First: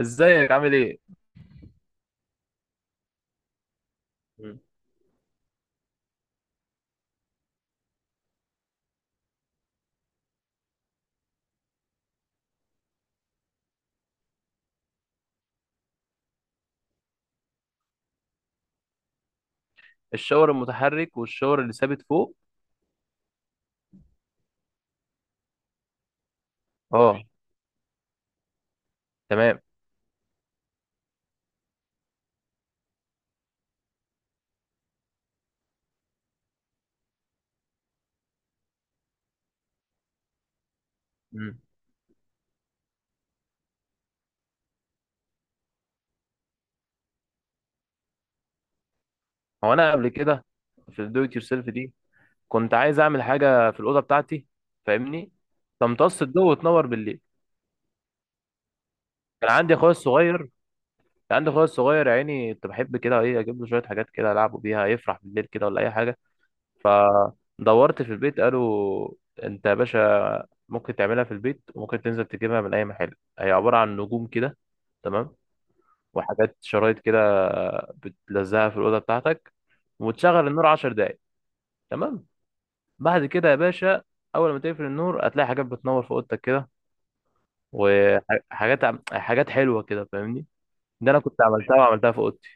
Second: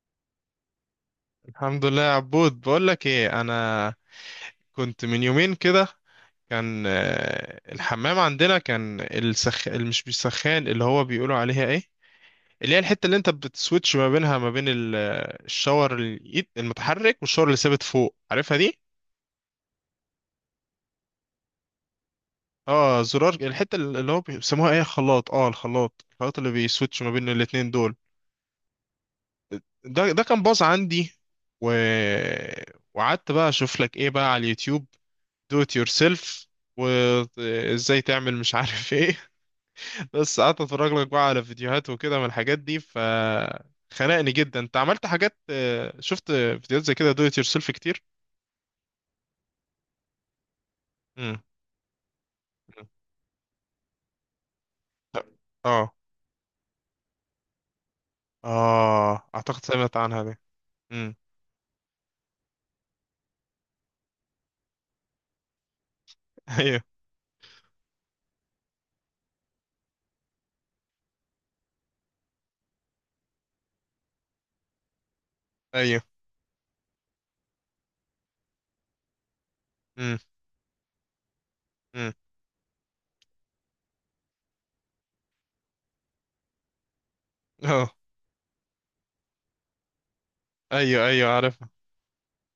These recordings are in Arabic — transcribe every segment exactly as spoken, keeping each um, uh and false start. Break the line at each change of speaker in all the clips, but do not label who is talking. ازيك، عامل ايه؟
الحمد لله يا عبود، بقول لك ايه، انا
مم.
كنت من يومين كده. كان آه، الحمام عندنا كان السخ اللي مش بيسخان، اللي هو بيقولوا عليها ايه، اللي هي الحته اللي انت بتسويتش ما بينها ما بين ال- الشاور اليد المتحرك والشاور اللي ثابت فوق، عارفها دي؟
الشاور المتحرك والشاور اللي ثابت فوق.
اه، زرار الحته اللي هو بيسموها ايه، خلاط. اه الخلاط الخلاط اللي بيسويتش ما
اه،
بين الاتنين دول.
تمام.
ده ده كان باظ عندي و... وقعدت بقى اشوف لك ايه بقى على اليوتيوب، دو ات يور سيلف، وازاي تعمل مش عارف ايه. بس قعدت اتفرج لك بقى على
مم.
فيديوهات وكده من الحاجات دي ف خنقني جدا. انت عملت حاجات، آه، شفت فيديوهات زي كده دو ات يور سيلف كتير.
هو انا قبل كده، في الدو ات
امم.
يور سيلف دي، كنت عايز اعمل حاجه في الاوضه بتاعتي، فاهمني،
اه.
تمتص الضوء وتنور بالليل.
اه،
كان
اعتقد
عندي اخويا
سمعت عنها دي.
الصغير كان
امم.
عندي اخويا الصغير يا عيني، كنت بحب كده ايه اجيب له شويه حاجات كده العبه بيها يفرح بالليل كده، ولا اي حاجه.
ايوه.
فدورت في البيت، قالوا انت يا باشا ممكن تعملها في البيت، وممكن تنزل تجيبها من اي محل، هي عباره عن نجوم كده. تمام.
ايوه.
وحاجات شرايط كده بتلزقها في الأوضة بتاعتك،
امم.
وتشغل النور عشر دقايق.
امم.
تمام. بعد كده يا باشا، أول ما تقفل النور هتلاقي حاجات بتنور في أوضتك كده،
اه.
وحاجات عم- حاجات حلوة كده، فاهمني.
ايوه،
ده أنا
ايوه،
كنت
عارف.
عملتها وعملتها في أوضتي.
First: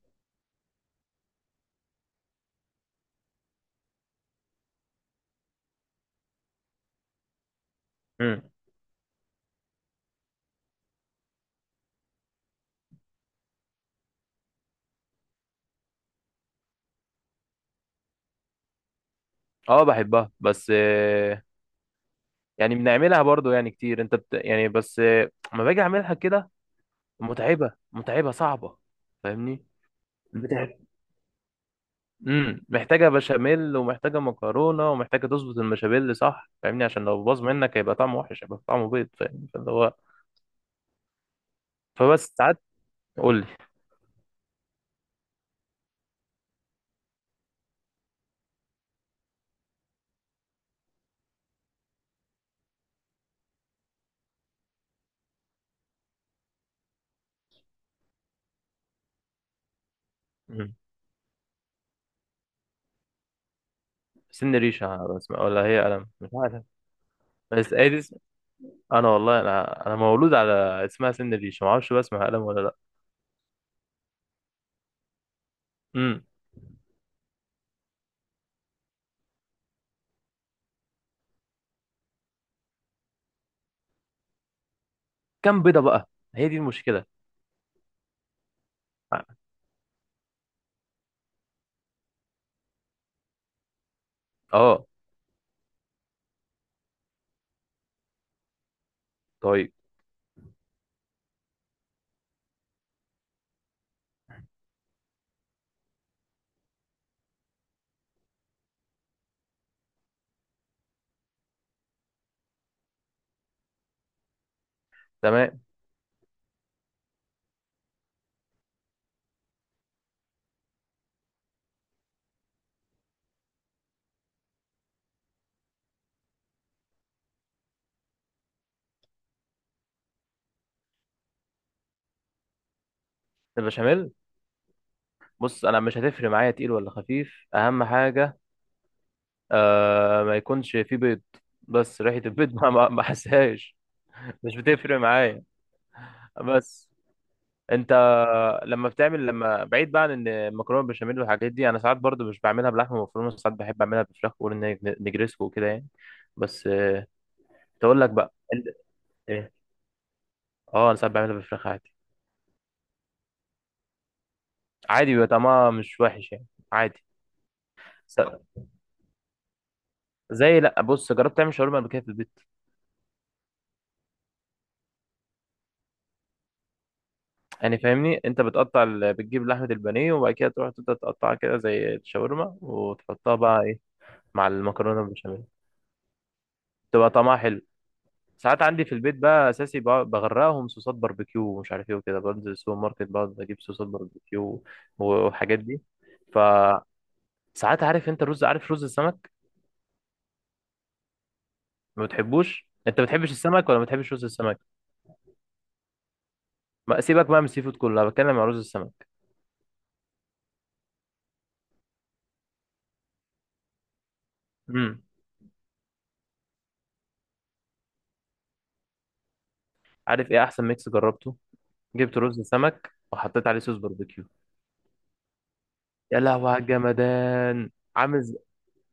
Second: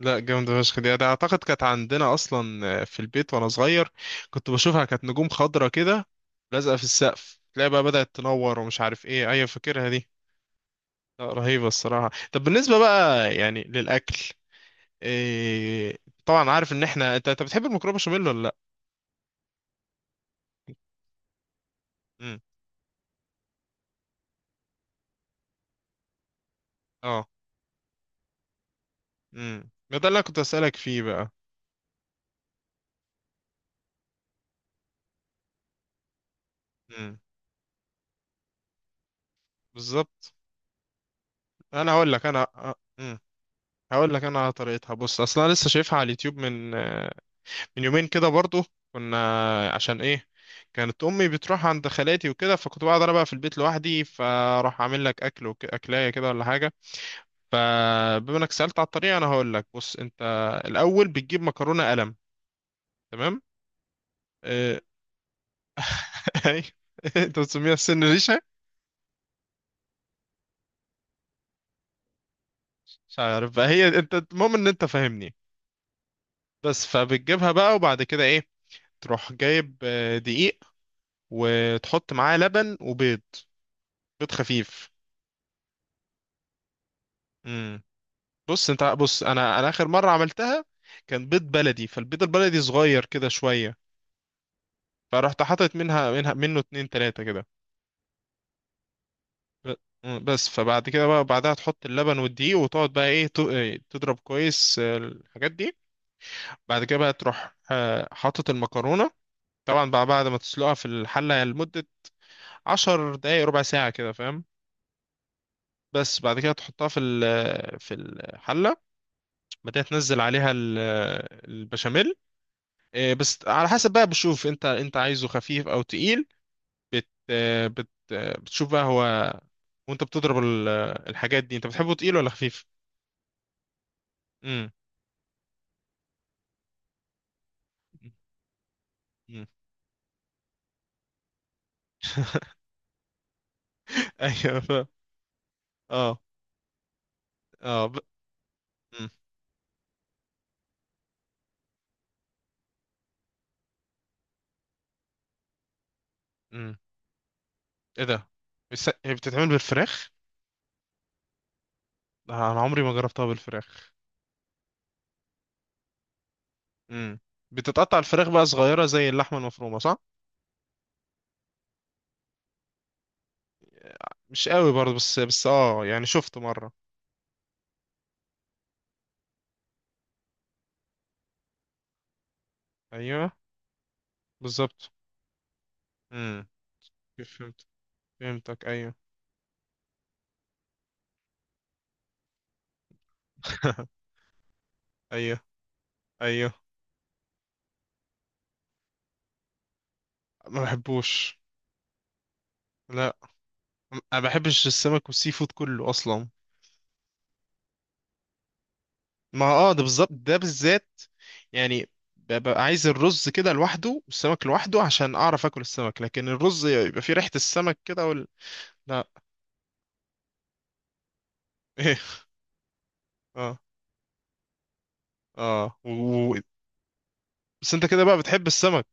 لا، جامدة فشخ دي. ده أعتقد كانت عندنا أصلا، آه، في البيت وأنا صغير، كنت بشوفها، كانت نجوم خضرة كده لازقة في السقف، تلاقي بقى بدأت
امم.
تنور ومش عارف إيه. أيوة، فاكرها دي. لا، رهيبة الصراحة. طب بالنسبة بقى يعني للأكل، إيه، طبعا عارف إن إحنا أنت أنت بتحب المكرونة بشاميل ولا لأ؟
أه، بحبها بس آه،
امم.
يعني بنعملها برضو يعني كتير. أنت بت... يعني بس آه، لما باجي أعملها كده
اه.
متعبة متعبة صعبة، فاهمني.
امم، ده اللي انا كنت اسالك
بتح...
فيه بقى.
امم محتاجه بشاميل، ومحتاجه مكرونه، ومحتاجه تظبط المشابيل، صح؟ فاهمني، عشان
امم.
لو باظ منك هيبقى طعمه وحش، هيبقى طعمه بيض، فاهم؟ فاللي هو
بالظبط. انا هقول لك،
فبس
انا.
ساعات.
امم.
قول لي.
هقول لك انا على طريقتها. بص، اصلا انا لسه شايفها على اليوتيوب من آه، من يومين كده برضو. كنا، عشان ايه، كانت امي بتروح عند خالاتي وكده، فكنت بقعد انا بقى في البيت لوحدي، فراح اعمل لك اكل وك... اكلايه كده ولا حاجه. فبما انك سالت على الطريقه، انا هقول لك. بص انت،
مم.
الاول بتجيب مكرونه قلم. تمام.
سن
اه...
ريشه، بس ولا هي قلم؟ مش
أيوة.
عارف.
انت بتسميها
بس هي دي
السن
اسم-
ريشه؟
انا والله، انا انا مولود على اسمها سن ريشه، ما اعرفش بقى اسمها قلم ولا لا.
مش عارف بقى هي. انت المهم ان انت فاهمني.
امم.
بس فبتجيبها بقى، وبعد كده ايه، تروح جايب آه، دقيق، وتحط معاه لبن وبيض، بيض خفيف.
كام بيضه بقى؟ هي دي المشكله.
بص انت، بص انا انا اخر مره عملتها، كان بيض بلدي، فالبيض البلدي صغير كده شويه،
اه.
فرحت حاطط منها منها منه اتنين تلاته كده.
طيب.
ب- مم، بس فبعد كده بقى، بعدها تحط اللبن والدقيق وتقعد بقى ايه، ت- اه، تضرب كويس اه، الحاجات دي. بعد كده بقى تروح اه، حاطط المكرونه، طبعا بقى بعد ما تسلقها في الحله لمده عشر دقايق ربع ساعه كده، فاهم؟
تمام.
بس بعد كده تحطها في ال- في الحله بعد كده تنزل عليها ال- البشاميل. إيه، بس على حسب بقى، بشوف انت انت عايزه خفيف او تقيل، بت آه، بت آه، بتشوف بقى هو. وانت بتضرب ال- آه، الحاجات دي، انت بتحبه تقيل ولا خفيف؟
البشاميل.
امم.
بص، انا مش هتفرق معايا تقيل ولا خفيف، اهم حاجه
امم.
آه ما يكونش فيه بيض، بس ريحة البيض ما ما ما حسهاش، مش
ايوه ف...
بتفرق معايا.
اه.
بس
اه
انت
ب...
لما
امم.
بتعمل لما بعيد بقى عن ان المكرونه بالبشاميل والحاجات دي، انا ساعات برضو مش بعملها بلحمه مفرومه، ساعات بحب اعملها بفراخ، بقول ان هي نجريسكو وكده يعني. بس
امم.
آه، تقول
ايه
لك
ده؟
بقى انت-
بس، هي بتتعمل
ايه؟
بالفراخ؟
اه، انا ساعات بعملها بفراخ عادي.
لا، انا عمري ما جربتها بالفراخ.
عادي، بيبقى طعمها مش وحش يعني. عادي.
امم. بتتقطع
س-
الفراخ بقى صغيرة زي اللحمة المفرومة، صح؟
زي، لا بص، جربت تعمل شاورما قبل كده في البيت؟
مش قوي برضه، بس بس اه يعني شفت مرة.
يعني فاهمني، انت بتقطع ال... بتجيب لحمه البانيه، وبعد كده تروح تبدا تقطعها كده زي الشاورما،
ايوه.
وتحطها بقى مع
بالظبط.
المكرونه البشاميل،
امم.
تبقى طعمها
فهمت.
حلو. ساعات
فهمتك،
عندي في
ايوه.
البيت بقى اساسي ب- بغرقهم صوصات باربيكيو ومش عارف ايه وكده، بنزل السوبر ماركت بقعد اجيب صوصات باربيكيو
ايوه.
والحاجات دي.
ايوه.
فساعات عارف انت الرز؟ عارف رز السمك؟
ما بحبوش.
ما بتحبوش انت، ما
لا،
بتحبش السمك ولا ما بتحبش
ما
رز السمك؟
بحبش السمك والسي فود كله اصلا.
ما سيبك بقى من السي فود كله، انا بتكلم عن رز السمك.
ما، اه ده بالظبط، ده بالذات، يعني، ببقى عايز الرز كده لوحده والسمك لوحده،
امم.
عشان اعرف اكل السمك، لكن الرز يبقى فيه ريحة السمك كده وال... لا.
عارف ايه احسن ميكس جربته؟
ايه؟
جبت رز سمك وحطيت
اه.
عليه صوص باربيكيو.
اه و...
يا
و-
لهوي على الجمدان.
بس انت كده بقى
عامل.
بتحب السمك؟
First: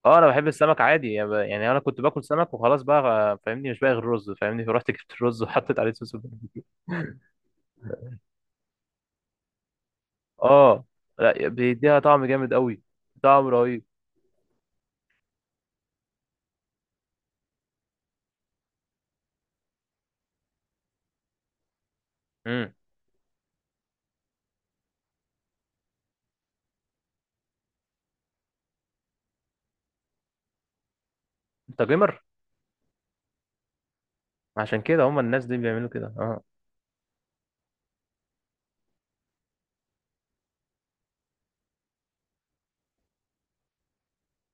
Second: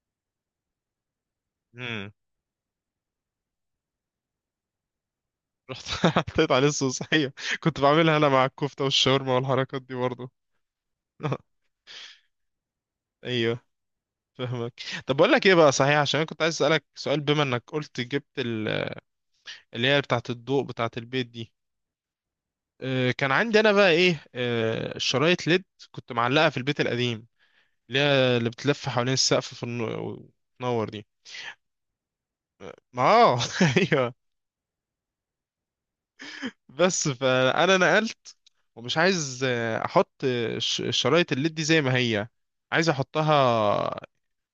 اه، انا بحب السمك عادي يعني ب- يعني انا كنت
امم.
باكل سمك وخلاص بقى آه، فاهمني، مش باقي غير رز، فاهمني، فرحت جبت الرز وحطيت
رحت
عليه صوص
حطيت
البنجر.
عليه الصوص، ايوه. كنت بعملها انا مع الكفتة والشاورما والحركات دي برضه.
اه. لا، بيديها طعم جامد قوي، طعم
ايوه.
رهيب.
فاهمك. طب بقول لك ايه بقى، صحيح، عشان انا كنت عايز اسالك سؤال، بما انك قلت جبت اللي هي بتاعة الضوء بتاعة البيت دي.
امم
آه، كان عندي انا بقى ايه، آه، الشرايط ليد، كنت معلقة في البيت القديم، اللي هي اللي بتلف حوالين السقف في النو- وتنور دي.
انت جيمر،
ما اه، ايوه.
عشان كده هم الناس دي بيعملوا كده، اه.
بس فانا نقلت، ومش عايز آه، احط آه، ش- الشرايط الليد دي زي ما هي. عايز احطها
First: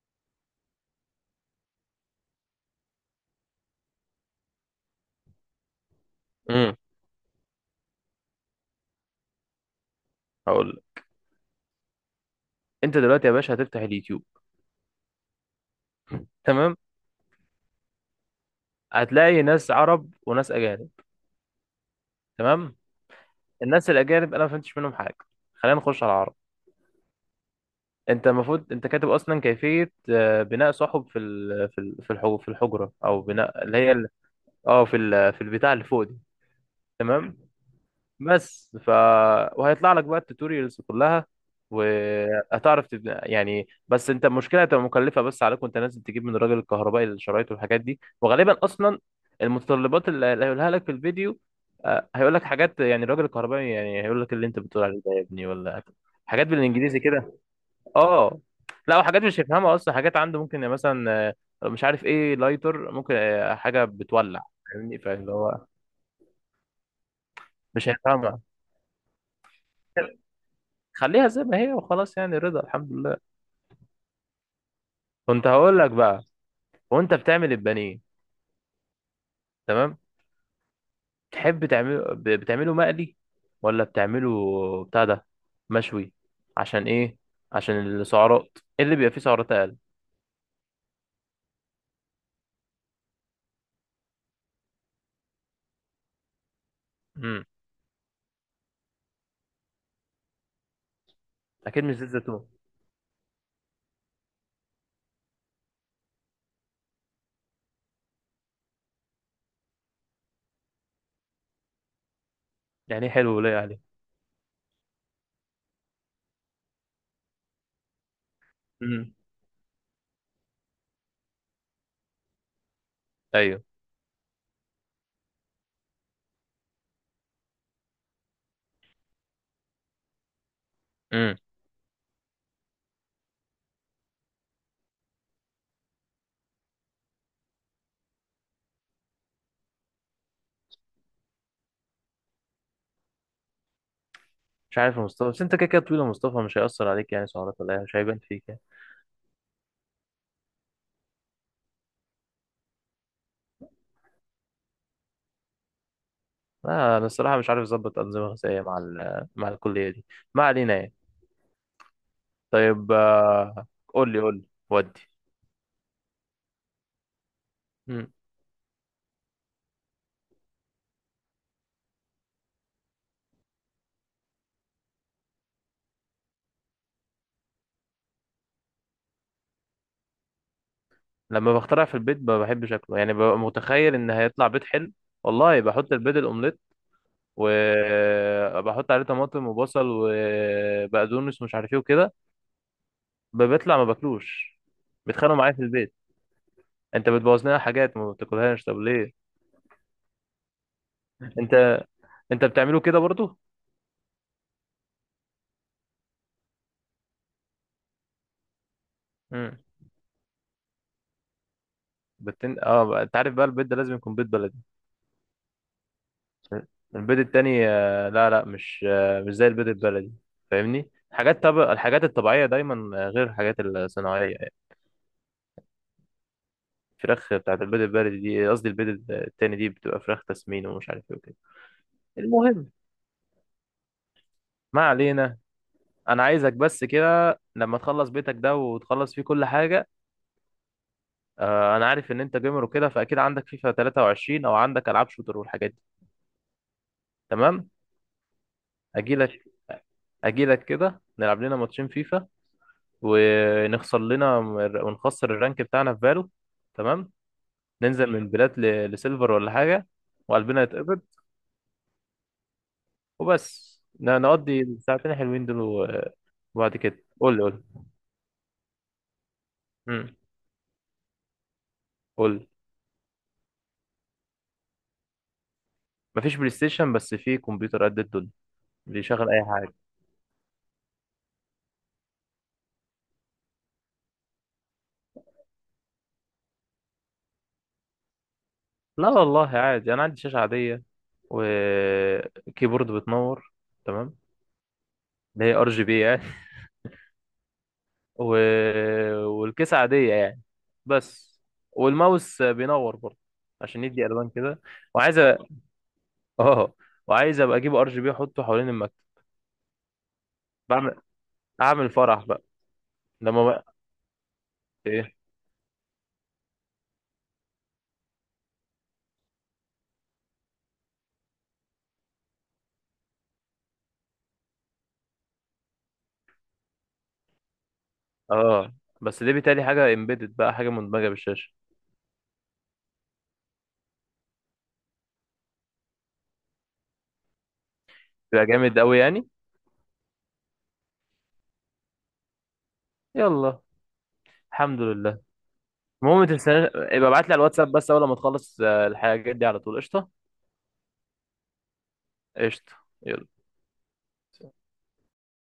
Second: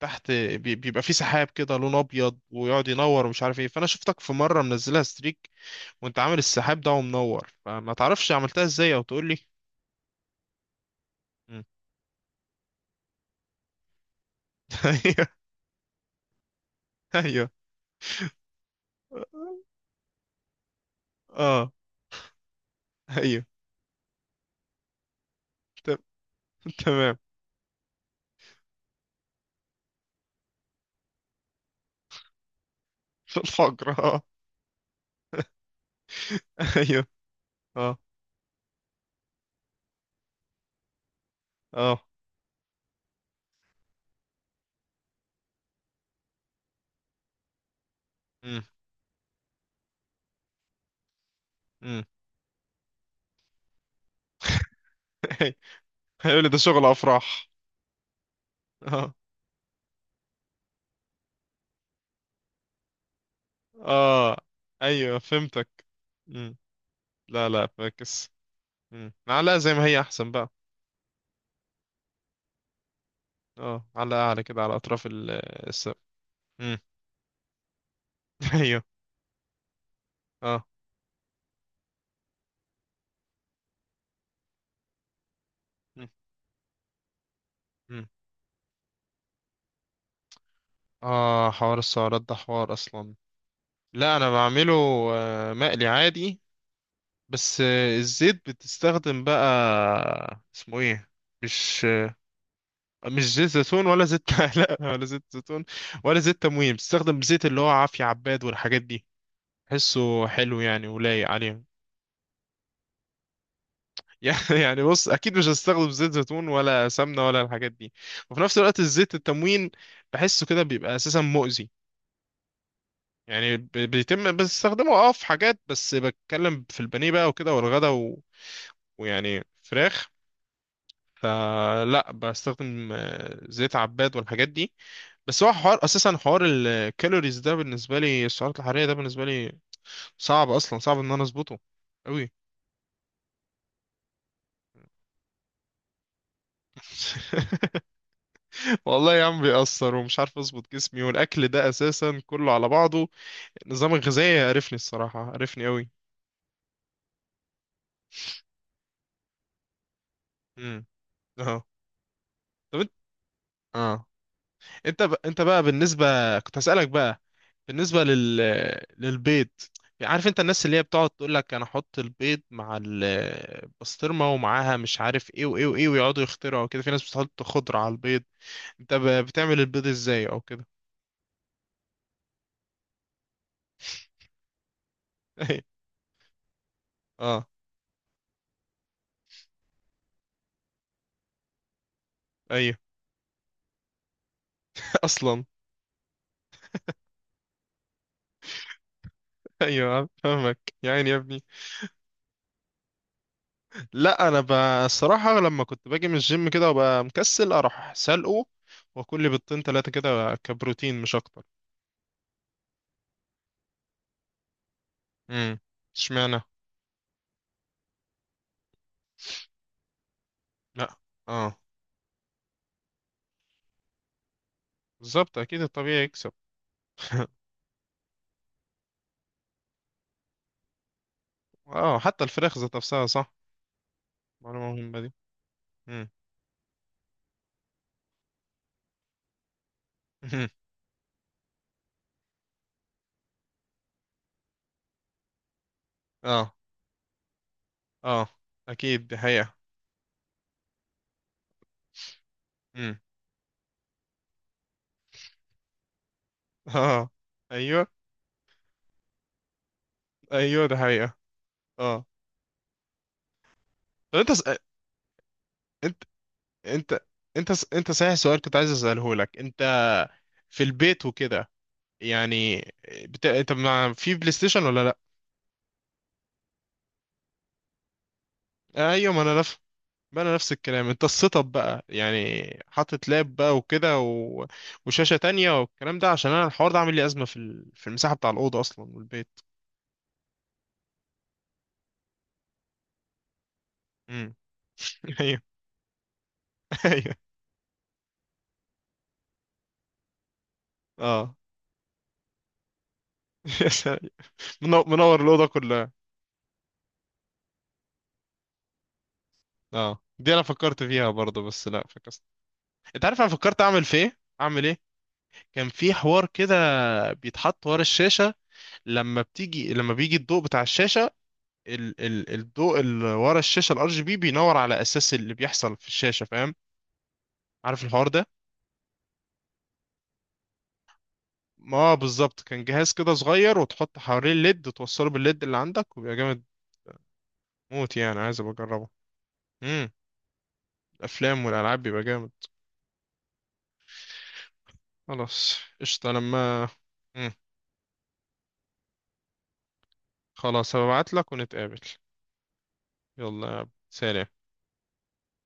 تحت. بي- بيبقى في سحاب كده لون ابيض ويقعد ينور ومش عارف ايه. فانا شفتك في مره منزلها ستريك، وانت عامل
امم.
السحاب ده ومنور، فما تعرفش عملتها ازاي؟ او تقول لي.
هقول لك.
مم.
انت دلوقتي يا باشا هتفتح اليوتيوب. تمام.
ايوه.
هتلاقي ناس عرب وناس اجانب.
اه.
تمام.
ايوه.
الناس الاجانب انا ما فهمتش منهم حاجه، خلينا
ت-
نخش على العرب.
تمام.
انت المفروض انت كاتب اصلا كيفيه آه، بناء صحب في ال... في ال- في الحو- في الحجره، او بناء اللي
الفقر،
هي
اه.
اه في ال- في البتاع اللي فوق دي.
ايوه.
تمام.
اه.
بس ف وهيطلع لك بقى التوتوريالز كلها،
اه.
وهتعرف تبني يعني. بس انت المشكله هتبقى مكلفه بس عليك، وانت نازل تجيب من الراجل الكهربائي الشرايط والحاجات دي، وغالبا
امم.
اصلا المتطلبات اللي اللي هيقولها لك في الفيديو
امم.
آه، هيقول لك حاجات يعني، الراجل الكهربائي يعني هيقول لك اللي انت بتقول عليه ده يا ابني، ولا
هيقول
حاجات
لي ده شغل
بالانجليزي كده،
افراح.
اه. لا،
اه.
وحاجات مش هيفهمها اصلا، حاجات عنده ممكن، يعني مثلا آه، مش عارف ايه، لايتر ممكن آه، حاجه
اه.
بتولع، فاهمني،
ايوه،
فاللي هو
فهمتك. امم. لا، لا،
مش
فاكس.
هيفهمها.
امم، معلقه زي ما هي احسن بقى.
خليها زي ما هي وخلاص يعني، رضا الحمد لله.
اه، معلقه اعلى كده على اطراف ال-
كنت هقول لك
السقف.
بقى،
امم.
وانت بتعمل البانيه،
ايوه.
تمام،
اه.
تحب تعمله ب- بتعمله مقلي ولا بتعمله بتاع ده
مم.
مشوي؟ عشان ايه؟ عشان
مم.
السعرات إيه اللي بيبقى فيه سعرات اقل.
اه، حوار السعرات ده حوار اصلا. لا انا بعمله آه، مقلي عادي.
امم.
بس آه، الزيت بتستخدم بقى اسمه ايه،
اكيد
مش
مش زيت
آه،
زيتون.
مش زيت زيتون ولا زيت، لا، ولا زيت زيتون، ولا زيت تموين. بتستخدم زيت اللي هو عافية عباد والحاجات دي، حسه حلو يعني ولايق عليهم.
يعني إيه حلو ولايق عليه؟
يعني يعني بص، اكيد مش هستخدم زيت زيتون ولا سمنة ولا الحاجات دي، وفي نفس الوقت
امم.
الزيت التموين بحسه كده بيبقى اساسا مؤذي، يعني
ايوه.
ب- بيتم بستخدمه اه في حاجات، بس بتكلم في البانيه بقى وكده والغدا و... ويعني فراخ.
امم.
فلا بستخدم آه، زيت عباد والحاجات دي. بس هو حوار اساسا، حوار الكالوريز ده بالنسبه لي، السعرات الحراريه ده بالنسبه لي، صعب اصلا، صعب ان انا اظبطه قوي.
مش عارف يا مصطفى، بس انت كده كده طويل يا مصطفى، مش هيأثر عليك يعني سعرات ولا إيه، مش هيبان فيك يعني.
والله يا عم، بيأثر ومش عارف اظبط جسمي والاكل ده اساسا كله على بعضه. النظام الغذائي عرفني الصراحه، عرفني قوي.
لا انا الصراحه مش عارف اظبط انظمه غذائيه مع ال- مع الكليه دي، ما علينا
امم.
يعني.
اه. طب انت،
طيب آه،
اه،
قول لي قول لي. ودي.
انت ب... انت بقى بالنسبه كنت هسألك بقى، بالنسبة
مم.
لل... للبيض. عارف انت الناس اللي هي بتقعد تقول لك انا احط البيض مع البسطرمة ومعاها مش عارف ايه وايه وايه، ويقعدوا يخترعوا وكده، في ناس بتحط خضرة على البيض. انت ب... بتعمل البيض ازاي او كده؟
لما بخترع في البيت ما بحبش شكله، يعني ببقى متخيل ان هيطلع بيت حلو، والله. بحط البيض الاومليت
اه.
وبحط عليه طماطم وبصل وبقدونس ومش عارف ايه وكده،
ايوه.
ب- بيطلع ما باكلوش، بيتخانقوا
اصلا.
معايا في البيت، انت بتبوظ لنا حاجات ما بتاكلهاش، طب ليه؟
ايوه، آه، فاهمك يا عيني يا ابني.
انت انت بتعمله كده برضه؟
لا انا ب... الصراحة، لما كنت باجي من الجيم كده وابقى مكسل اروح سلقه، واكل لي
مم.
بيضتين تلاتة كده كبروتين مش اكتر.
بتن... اه بقى- انت عارف بقى البيض ده لازم يكون بيض بلدي.
امم. اشمعنى؟
البيض التاني آه، لا لا، مش آه، مش زي البيض البلدي،
لا.
فاهمني. حاجات،
اه.
طب الحاجات الطبيعية دايما آه، غير الحاجات الصناعية يعني.
بالظبط، اكيد الطبيعي يكسب.
الفراخ بتاعت البيض البلدي دي، قصدي البيض التاني دي بتبقى فراخ تسمين ومش عارف ايه وكده.
اه، حتى الفراخ
المهم،
ذات نفسها، صح؟ معلومة
ما
مهمة دي.
علينا.
مم.
انا عايزك بس كده لما تخلص بيتك ده وتخلص فيه كل حاجة،
مهم.
آه، انا عارف ان انت جيمر وكده، فاكيد عندك فيفا تلاتة وعشرين او عندك العاب شوتر والحاجات دي.
اه.
تمام.
اه، اكيد دي
اجيلك
حقيقة.
اجيلك كده نلعب لنا ماتشين فيفا،
مم.
ونخسر لنا ونخسر الرانك بتاعنا في فالو.
اه.
تمام.
ايوه.
ننزل من بلات ل- لسيلفر ولا حاجة، وقلبنا
ايوه، دي
يتقبض،
حقيقة. اه.
وبس
طب
ن-
انت س...
نقضي الساعتين الحلوين دول
انت
و- وبعد
انت
كده قول لي قول
انت س...
لي.
انت صحيح سؤال كنت عايز اساله لك. انت
مم.
في البيت وكده،
قول لي.
يعني، بت... انت مع في بلاي ستيشن ولا لا؟
مفيش بلاي ستيشن، بس في كمبيوتر قد الدنيا
آه
اللي
ايوه، ما
يشغل
انا
أي
نفس.
حاجة.
ما انا نفس الكلام. انت السيت اب بقى يعني حاطط لاب بقى وكده و... وشاشة تانية والكلام ده، عشان انا الحوار ده عامل لي ازمة في ال... في المساحة بتاع الأوضة اصلا
لا
والبيت.
والله عادي، أنا عندي شاشة عادية وكيبورد بتنور، تمام،
امم.
اللي هي ار جي بي يعني،
ايوه.
و... والكيسة عادية يعني،
اه.
بس والماوس بينور برضه
يا
عشان
سلام.
يدي الوان كده.
منو-
وعايز
منور الاوضه
أ-
كلها.
اه وعايز ابقى اجيب ار جي بي احطه حوالين المكتب،
اه، دي انا فكرت
بعمل
فيها برضه، بس لا
اعمل
فكست.
فرح بقى
انت عارف انا
لما
فكرت
بقى
اعمل في ايه، اعمل ايه؟
ايه.
كان في حوار كده بيتحط ورا الشاشه، لما بتيجي لما بيجي الضوء بتاع الشاشه، ال... ال... الضوء اللي ورا الشاشه الار جي بي بينور على اساس اللي بيحصل في الشاشه، فاهم؟ عارف الحوار ده؟
اه، بس دي بيتهيألي حاجة امبيدد بقى، حاجة مدمجة بالشاشة.
ما هو بالظبط، كان جهاز كده صغير وتحط حواليه الليد وتوصله بالليد اللي عندك وبيبقى جامد موت، يعني عايز
يبقى
ابقى
جامد
اجربه.
قوي يعني.
امم. الافلام والالعاب بيبقى جامد.
يلا الحمد لله.
خلاص قشطة،
المهم ما
لما.
تنساش، يبقى ابعت
مم.
لي على الواتساب بس اول ما تخلص آه، الحاجات دي على طول، قشطة.
خلاص، هبعت لك ونتقابل.
قشطة. يلا.
يلا سلام.